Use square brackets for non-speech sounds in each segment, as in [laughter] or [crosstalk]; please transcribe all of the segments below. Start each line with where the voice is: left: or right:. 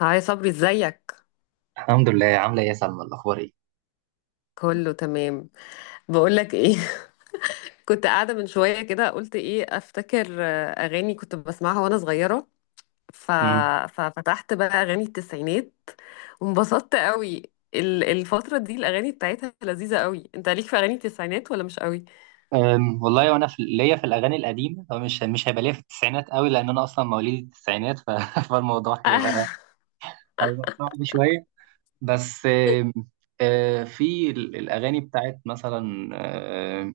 left: هاي صبري، ازيك؟
right: الحمد لله، عامله ايه يا سلمى؟ الاخبار ايه؟
left: كله تمام. بقولك ايه؟ [laughs] كنت قاعدة من شوية كده، قلت ايه افتكر اغاني كنت بسمعها وانا صغيرة. ف...
right: امم
left: ففتحت بقى اغاني التسعينات، وانبسطت قوي. الفترة دي الاغاني بتاعتها لذيذة قوي. انت ليك في اغاني التسعينات ولا مش قوي؟
right: والله وانا في ليا في الاغاني القديمه، هو مش هيبقى ليا في التسعينات قوي لان انا اصلا مواليد التسعينات [laughs] فالموضوع هيبقى،
left: [laughs]
right: هيبقى صعب شويه. بس أم، في الاغاني بتاعت مثلا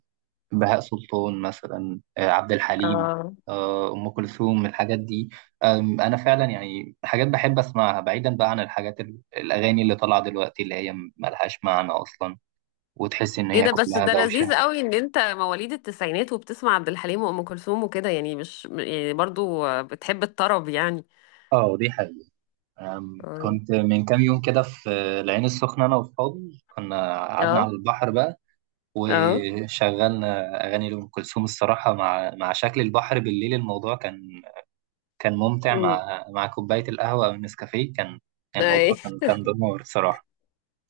right: بهاء سلطان، مثلا عبد الحليم،
left: اه.
right: ام كلثوم، الحاجات دي. انا فعلا يعني حاجات بحب اسمعها، بعيدا بقى عن الحاجات الاغاني اللي طالعه دلوقتي اللي هي ملهاش معنى اصلا، وتحس ان
left: ايه
right: هي
left: ده؟ بس
right: كلها
left: ده
right: دوشه.
left: لذيذ قوي ان انت مواليد التسعينات وبتسمع عبد الحليم وام كلثوم وكده، يعني مش يعني برضو، بتحب الطرب يعني.
right: اه ودي حقيقة.
left: اه.
right: كنت من كام يوم كده في العين السخنة، أنا وأصحابي كنا قعدنا
left: اه.
right: على البحر بقى،
left: اه.
right: وشغلنا أغاني لأم كلثوم. الصراحة مع شكل البحر بالليل الموضوع كان، كان ممتع، مع كوباية القهوة أو النسكافيه كان، كان
left: اي.
right: الموضوع كان كان دمار الصراحة.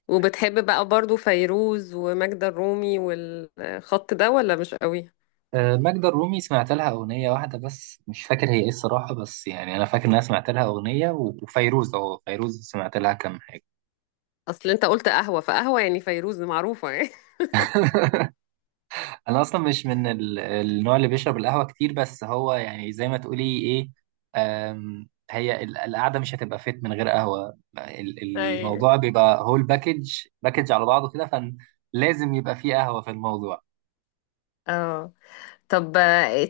left: وبتحب بقى برضو فيروز وماجدة الرومي والخط ده، ولا مش قوي؟
right: ماجدة الرومي سمعت لها أغنية واحدة بس، مش فاكر هي إيه الصراحة، بس يعني أنا فاكر إن أنا سمعت لها أغنية، وفيروز، أه فيروز سمعت لها كام حاجة.
left: اصل انت قلت قهوة، فقهوة يعني فيروز معروفة يعني.
right: [laughs] انا اصلا مش من النوع اللي بيشرب القهوه كتير، بس هو يعني زي ما تقولي ايه، هي القعده مش هتبقى فيت من غير قهوه،
left: [laughs] اي.
right: الموضوع بيبقى هول باكج، باكج على بعضه كده، فلازم يبقى فيه قهوه في الموضوع.
left: اه. طب.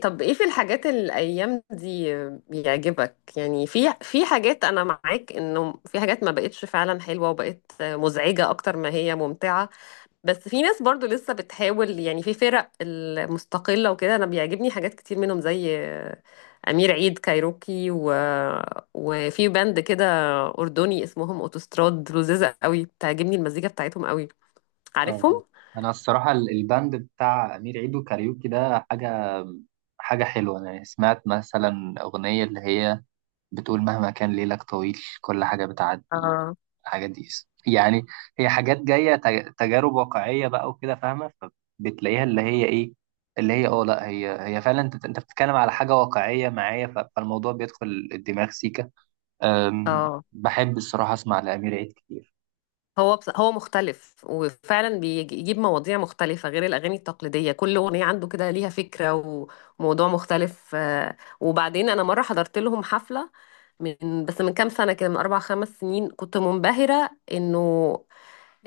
left: ايه في الحاجات الايام دي بيعجبك؟ يعني في حاجات، انا معاك انه في حاجات ما بقتش فعلا حلوة وبقت مزعجة اكتر ما هي ممتعة. بس في ناس برضو لسه بتحاول، يعني في فرق المستقلة وكده انا بيعجبني حاجات كتير منهم، زي امير عيد كايروكي وفي باند كده اردني اسمهم اوتوستراد، لذيذه قوي، بتعجبني المزيكا بتاعتهم قوي.
right: اه
left: عارفهم؟
right: انا الصراحه الباند بتاع امير عيد وكاريوكي ده حاجه، حاجه حلوه. انا سمعت مثلا اغنيه اللي هي بتقول مهما كان ليلك طويل كل حاجة بتعدي،
left: اه.
right: الحاجات دي يعني هي حاجات جاية تجارب واقعية بقى وكده، فاهمة؟ فبتلاقيها اللي هي ايه، اللي هي اه لا هي، هي فعلا انت بتتكلم على حاجة واقعية معايا، فالموضوع بيدخل الدماغ سيكا.
left: اه.
right: بحب الصراحة اسمع لأمير عيد كتير.
left: هو مختلف، وفعلا بيجيب مواضيع مختلفة غير الأغاني التقليدية. كل أغنية عنده كده ليها فكرة وموضوع مختلف. وبعدين أنا مرة حضرت لهم حفلة من كام سنة كده، من أربع خمس سنين، كنت منبهرة إنه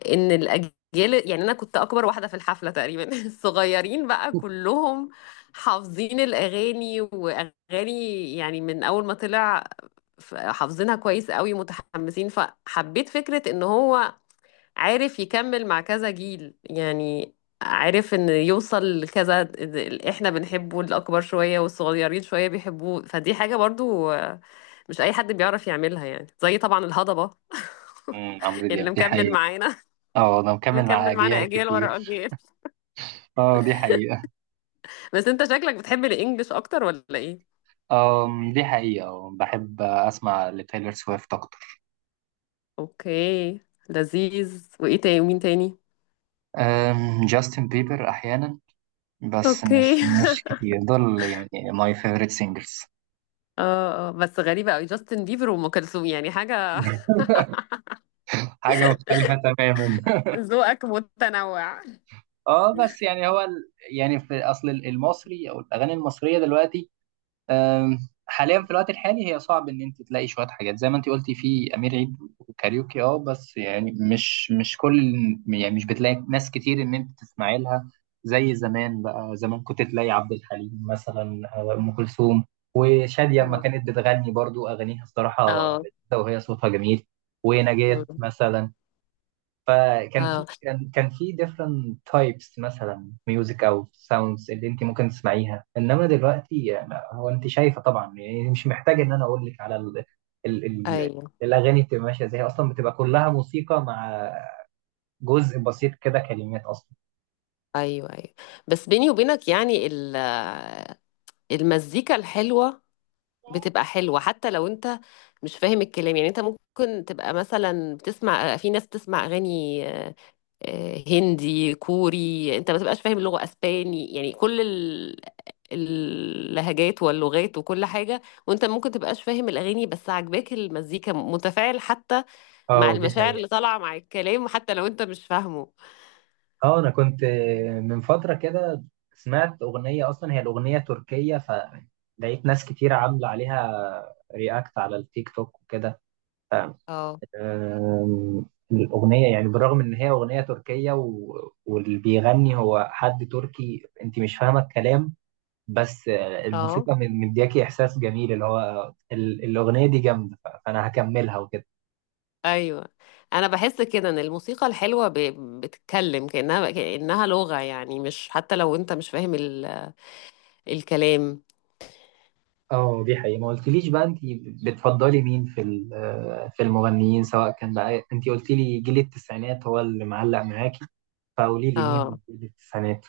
left: ان الاجيال، يعني انا كنت اكبر واحده في الحفله تقريبا. [laughs] الصغيرين بقى كلهم حافظين الاغاني، واغاني يعني من اول ما طلع، حافظينها كويس قوي، متحمسين. فحبيت فكره ان هو عارف يكمل مع كذا جيل يعني، عارف ان يوصل لكذا. اللي احنا بنحبه الاكبر شويه والصغيرين شويه بيحبوه، فدي حاجه برضو، مش اي حد بيعرف يعملها. يعني زي طبعا الهضبه.
right: أمم، عمرو
left: [laughs] اللي
right: دياب دي
left: مكمل
right: حقيقة.
left: معانا
right: اه انا مكمل مع
left: مكمل معانا
right: اجيال
left: اجيال
right: كتير.
left: ورا اجيال.
right: اه دي حقيقة.
left: بس انت شكلك بتحب الانجليش اكتر، ولا ايه؟
right: أم دي حقيقة، بحب اسمع لتايلر سويفت اكتر.
left: اوكي. لذيذ. وايه تاني، ومين تاني؟
right: جاستن بيبر احيانا، بس
left: اوكي.
right: مش
left: [laughs]
right: مش كتير دول يعني. ماي فيفورت سينجرز.
left: اه. اه. بس غريبه قوي، جاستن بيبر وام كلثوم يعني حاجه.
right: [laughs] حاجة مختلفة تماما.
left: [laughs]
right: [laughs]
left: ذوقك متنوع.
right: اه بس يعني هو يعني في اصل المصري او الاغاني المصرية دلوقتي، أم، حاليا في الوقت الحالي هي صعب ان انت تلاقي شويه حاجات زي ما انت قلتي في امير عيد وكاريوكي، اه بس يعني مش كل، يعني مش بتلاقي ناس كتير ان انت تسمعي لها زي زمان. بقى زمان كنت تلاقي عبد الحليم مثلا أو ام كلثوم وشاديه لما كانت بتغني، برضو اغانيها الصراحه
left: اه.
right: لذيذه وهي صوتها جميل، ونجاة
left: مم.
right: مثلا. فكان
left: اه.
right: في، كان في different types مثلا ميوزك او sounds اللي انت ممكن تسمعيها، انما دلوقتي هو انت شايفه طبعا، يعني مش محتاج ان انا اقول لك على ال ال
left: ايوه،
right: الاغاني بتبقى ماشيه ازاي. اصلا بتبقى كلها موسيقى مع جزء بسيط كده كلمات اصلا.
left: ايوه، ايوه. بس بيني وبينك، يعني المزيكا الحلوه بتبقى حلوه حتى لو انت مش فاهم الكلام. يعني انت ممكن تبقى مثلا بتسمع، في ناس بتسمع اغاني، هندي، كوري، انت ما تبقاش فاهم اللغه، اسباني، يعني كل اللهجات واللغات وكل حاجه. وانت ممكن تبقاش فاهم الاغاني بس عاجباك المزيكا، متفاعل حتى مع
right: اه دي
left: المشاعر
right: حقيقة.
left: اللي طالعه مع الكلام، حتى لو انت مش فاهمه.
right: اه انا كنت من فترة كده سمعت اغنية، اصلا هي الاغنية تركية، فلقيت ناس كتير عاملة عليها رياكت على التيك توك وكده.
left: اه.
right: آم، الأغنية يعني بالرغم إن هي أغنية تركية واللي بيغني هو حد تركي، أنت مش فاهمة الكلام، بس آه،
left: اه.
right: الموسيقى مدياكي إحساس جميل، اللي هو ال... الأغنية دي جامدة، فأنا هكملها وكده.
left: ايوه، انا بحس كده ان الموسيقى الحلوه بتتكلم، كانها لغه يعني، مش حتى لو انت مش فاهم الكلام.
right: اه دي حقيقة. ما قلتليش بقى أنت بتفضلي مين في آه، في المغنيين؟ سواء كان بقى أنت قلتي لي جيل التسعينات هو اللي معلق معاكي، فقولي لي مين
left: اه.
right: من جيل التسعينات.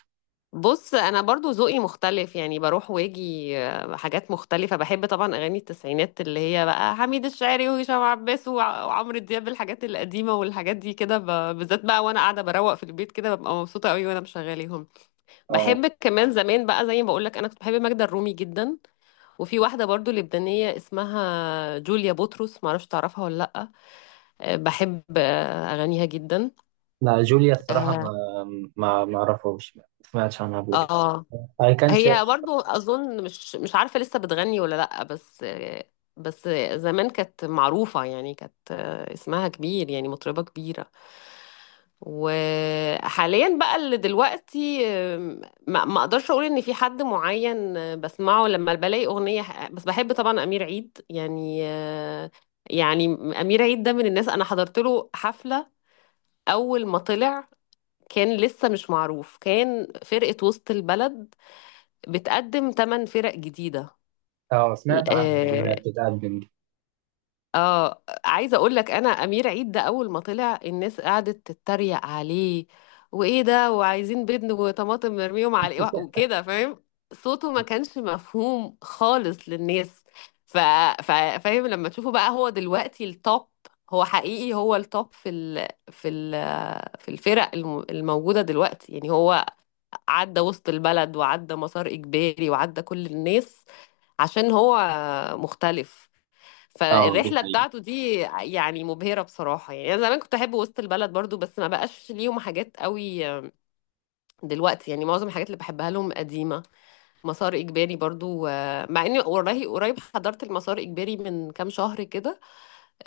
left: بص، انا برضو ذوقي مختلف، يعني بروح واجي حاجات مختلفه. بحب طبعا اغاني التسعينات، اللي هي بقى حميد الشاعري وهشام عباس وعمرو دياب، الحاجات القديمه والحاجات دي كده بالذات بقى، وانا قاعده بروق في البيت كده ببقى مبسوطه قوي وانا مشغلاهم.
right: اه
left: بحب كمان زمان بقى، زي ما بقول لك، انا كنت بحب ماجدة الرومي جدا. وفي واحدة برضو لبنانية اسمها جوليا بطرس، معرفش تعرفها ولا لأ. بحب أغانيها جدا.
right: لا جوليا الصراحة
left: اه.
right: ما أعرفهاش، ما سمعتش عنها قبل كده.
left: آه.
right: اي كان
left: هي
right: سيرش.
left: برضو أظن مش عارفة لسه بتغني ولا لأ، بس زمان كانت معروفة، يعني كانت اسمها كبير، يعني مطربة كبيرة. وحاليا بقى، اللي دلوقتي، ما اقدرش اقول ان في حد معين بسمعه، لما بلاقي اغنيه بس بحب طبعا امير عيد، يعني. يعني امير عيد ده من الناس انا حضرت له حفله اول ما طلع، كان لسه مش معروف، كان فرقه وسط البلد بتقدم ثمان فرق جديده.
right: اه سمعت عنها دي وهي بتتقدم دي.
left: اه، عايزه اقول لك، انا امير عيد ده اول ما طلع الناس قعدت تتريق عليه، وايه ده، وعايزين بيض وطماطم مرميهم عليه، وكده، فاهم؟ صوته ما كانش مفهوم خالص للناس. ف... ف... فاهم؟ لما تشوفه بقى هو دلوقتي التوب. هو حقيقي هو التوب في الفرق الموجوده دلوقتي، يعني هو عدى وسط البلد وعدى مسار اجباري وعدى كل الناس عشان هو مختلف.
right: اه دي
left: فالرحلة
right: حقيقة.
left: بتاعته دي يعني مبهرة بصراحة. يعني أنا زمان كنت أحب وسط البلد برضو، بس ما بقاش ليهم حاجات قوي دلوقتي، يعني معظم الحاجات اللي بحبها لهم قديمة. مسار إجباري برضو، مع إني قريب قريب حضرت المسار إجباري من كام شهر كده.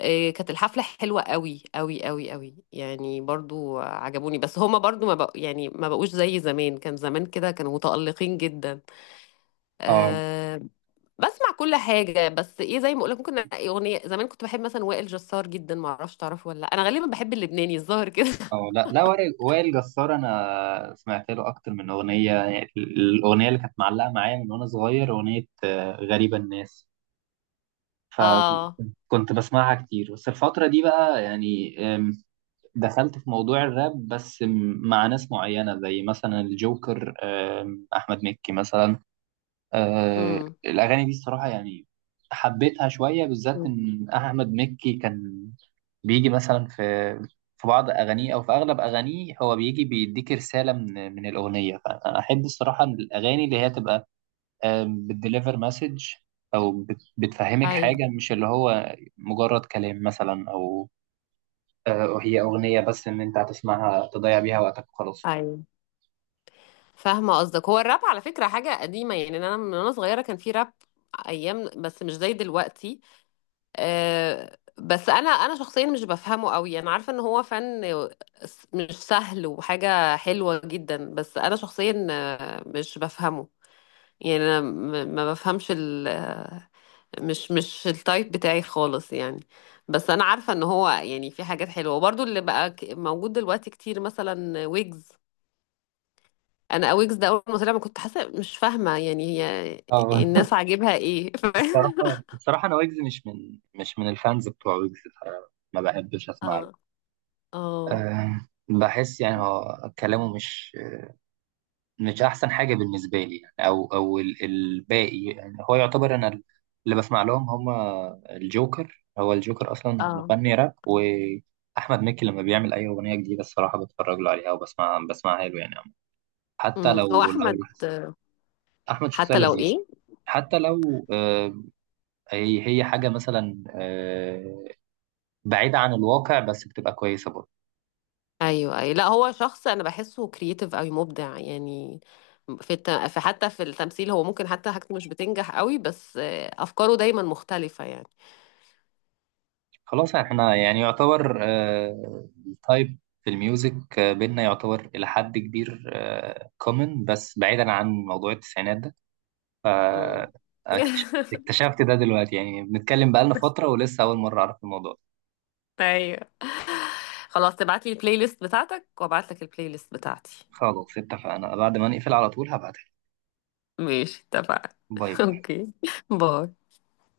left: كانت الحفلة حلوة قوي قوي قوي قوي، يعني برضو عجبوني، بس هما برضو ما بق... يعني ما بقوش زي زمان، كان زمان كده كانوا متألقين جدا.
right: اه
left: أه، بسمع كل حاجة، بس ايه، زي ما اقولك ممكن أنقي اغنية. زمان كنت بحب مثلا وائل جسار جدا، ما اعرفش تعرفه ولا لأ. انا غالبا بحب اللبناني الظاهر كده.
right: اه
left: [laughs]
right: لا لا، وائل جسار انا سمعت له اكتر من اغنية، يعني الاغنية اللي كانت معلقة معايا من وانا صغير اغنية آه، غريبة الناس، فكنت،
left: اه.
right: كنت بسمعها كتير. بس الفترة دي بقى يعني آم، دخلت في موضوع الراب، بس مع ناس معينة زي مثلا الجوكر، آم، احمد مكي مثلا. آه
left: امم.
right: الأغاني دي الصراحة يعني حبيتها شوية، بالذات إن أحمد مكي كان بيجي مثلا في في بعض أغانيه أو في أغلب أغانيه، هو بيجي بيديك رسالة من الأغنية، فأنا أحب الصراحة إن الأغاني اللي هي تبقى آه بتديليفر مسج، أو بتفهمك
left: ايوه،
right: حاجة، مش اللي هو مجرد كلام مثلا أو آه هي أغنية بس إن أنت هتسمعها تضيع بيها وقتك وخلاص.
left: ايوه، فاهمة قصدك. هو الراب على فكرة حاجة قديمة يعني، انا من وانا صغيرة كان في راب ايام، بس مش زي دلوقتي. أه بس انا شخصيا مش بفهمه قوي، انا عارفة ان هو فن مش سهل وحاجة حلوة جدا، بس انا شخصيا مش بفهمه، يعني انا ما بفهمش ال مش مش التايب بتاعي خالص يعني. بس انا عارفه ان هو يعني في حاجات حلوه، وبرضو اللي بقى موجود دلوقتي كتير، مثلا ويجز. انا ويجز ده اول ما طلع ما كنت حاسه، مش فاهمه يعني هي الناس عاجبها ايه؟
right: الصراحة،
left: [laughs]
right: الصراحة أنا ويجز مش من الفانز بتوع ويجز، فما بحبش أسمع له.
left: اه. اه.
right: أه بحس يعني هو كلامه مش أحسن حاجة بالنسبة لي، يعني أو الباقي يعني هو يعتبر. أنا اللي بسمع لهم هما الجوكر، هو الجوكر أصلا
left: اه.
right: مغني راب، وأحمد مكي لما بيعمل أي أغنية جديدة الصراحة بتفرج له عليها وبسمع، بسمعها له يعني، حتى
left: هو
right: لو
left: احمد.
right: لاحظت. أحمد شخصية
left: حتى لو
right: لذيذة.
left: ايه؟
right: حتى لو آه، هي هي حاجة مثلا آه، بعيدة عن الواقع بس بتبقى كويسة برضه.
left: ايوه، ايوه. لا، هو شخص انا بحسه كرييتيف قوي، مبدع يعني، في الت... في حتى في التمثيل. هو ممكن حتى حاجته مش بتنجح قوي، بس افكاره دايما مختلفة يعني.
right: خلاص احنا يعني يعتبر آه، التايب في الميوزك آه، بينا يعتبر إلى حد كبير كومن، بس بعيدا عن موضوع التسعينات ده، ف
left: امم.
right: اكتش-
left: [laughs]
right: اكتشفت ده دلوقتي، يعني بنتكلم بقالنا فترة ولسه أول مرة أعرف الموضوع ده.
left: ايوه، خلاص، تبعت لي البلاي ليست بتاعتك وابعت لك البلاي ليست بتاعتي.
right: خلاص اتفقنا، بعد ما نقفل على طول هبعتها.
left: ماشي، اتفقنا.
right: باي
left: [laughs]
right: باي.
left: اوكي. باي.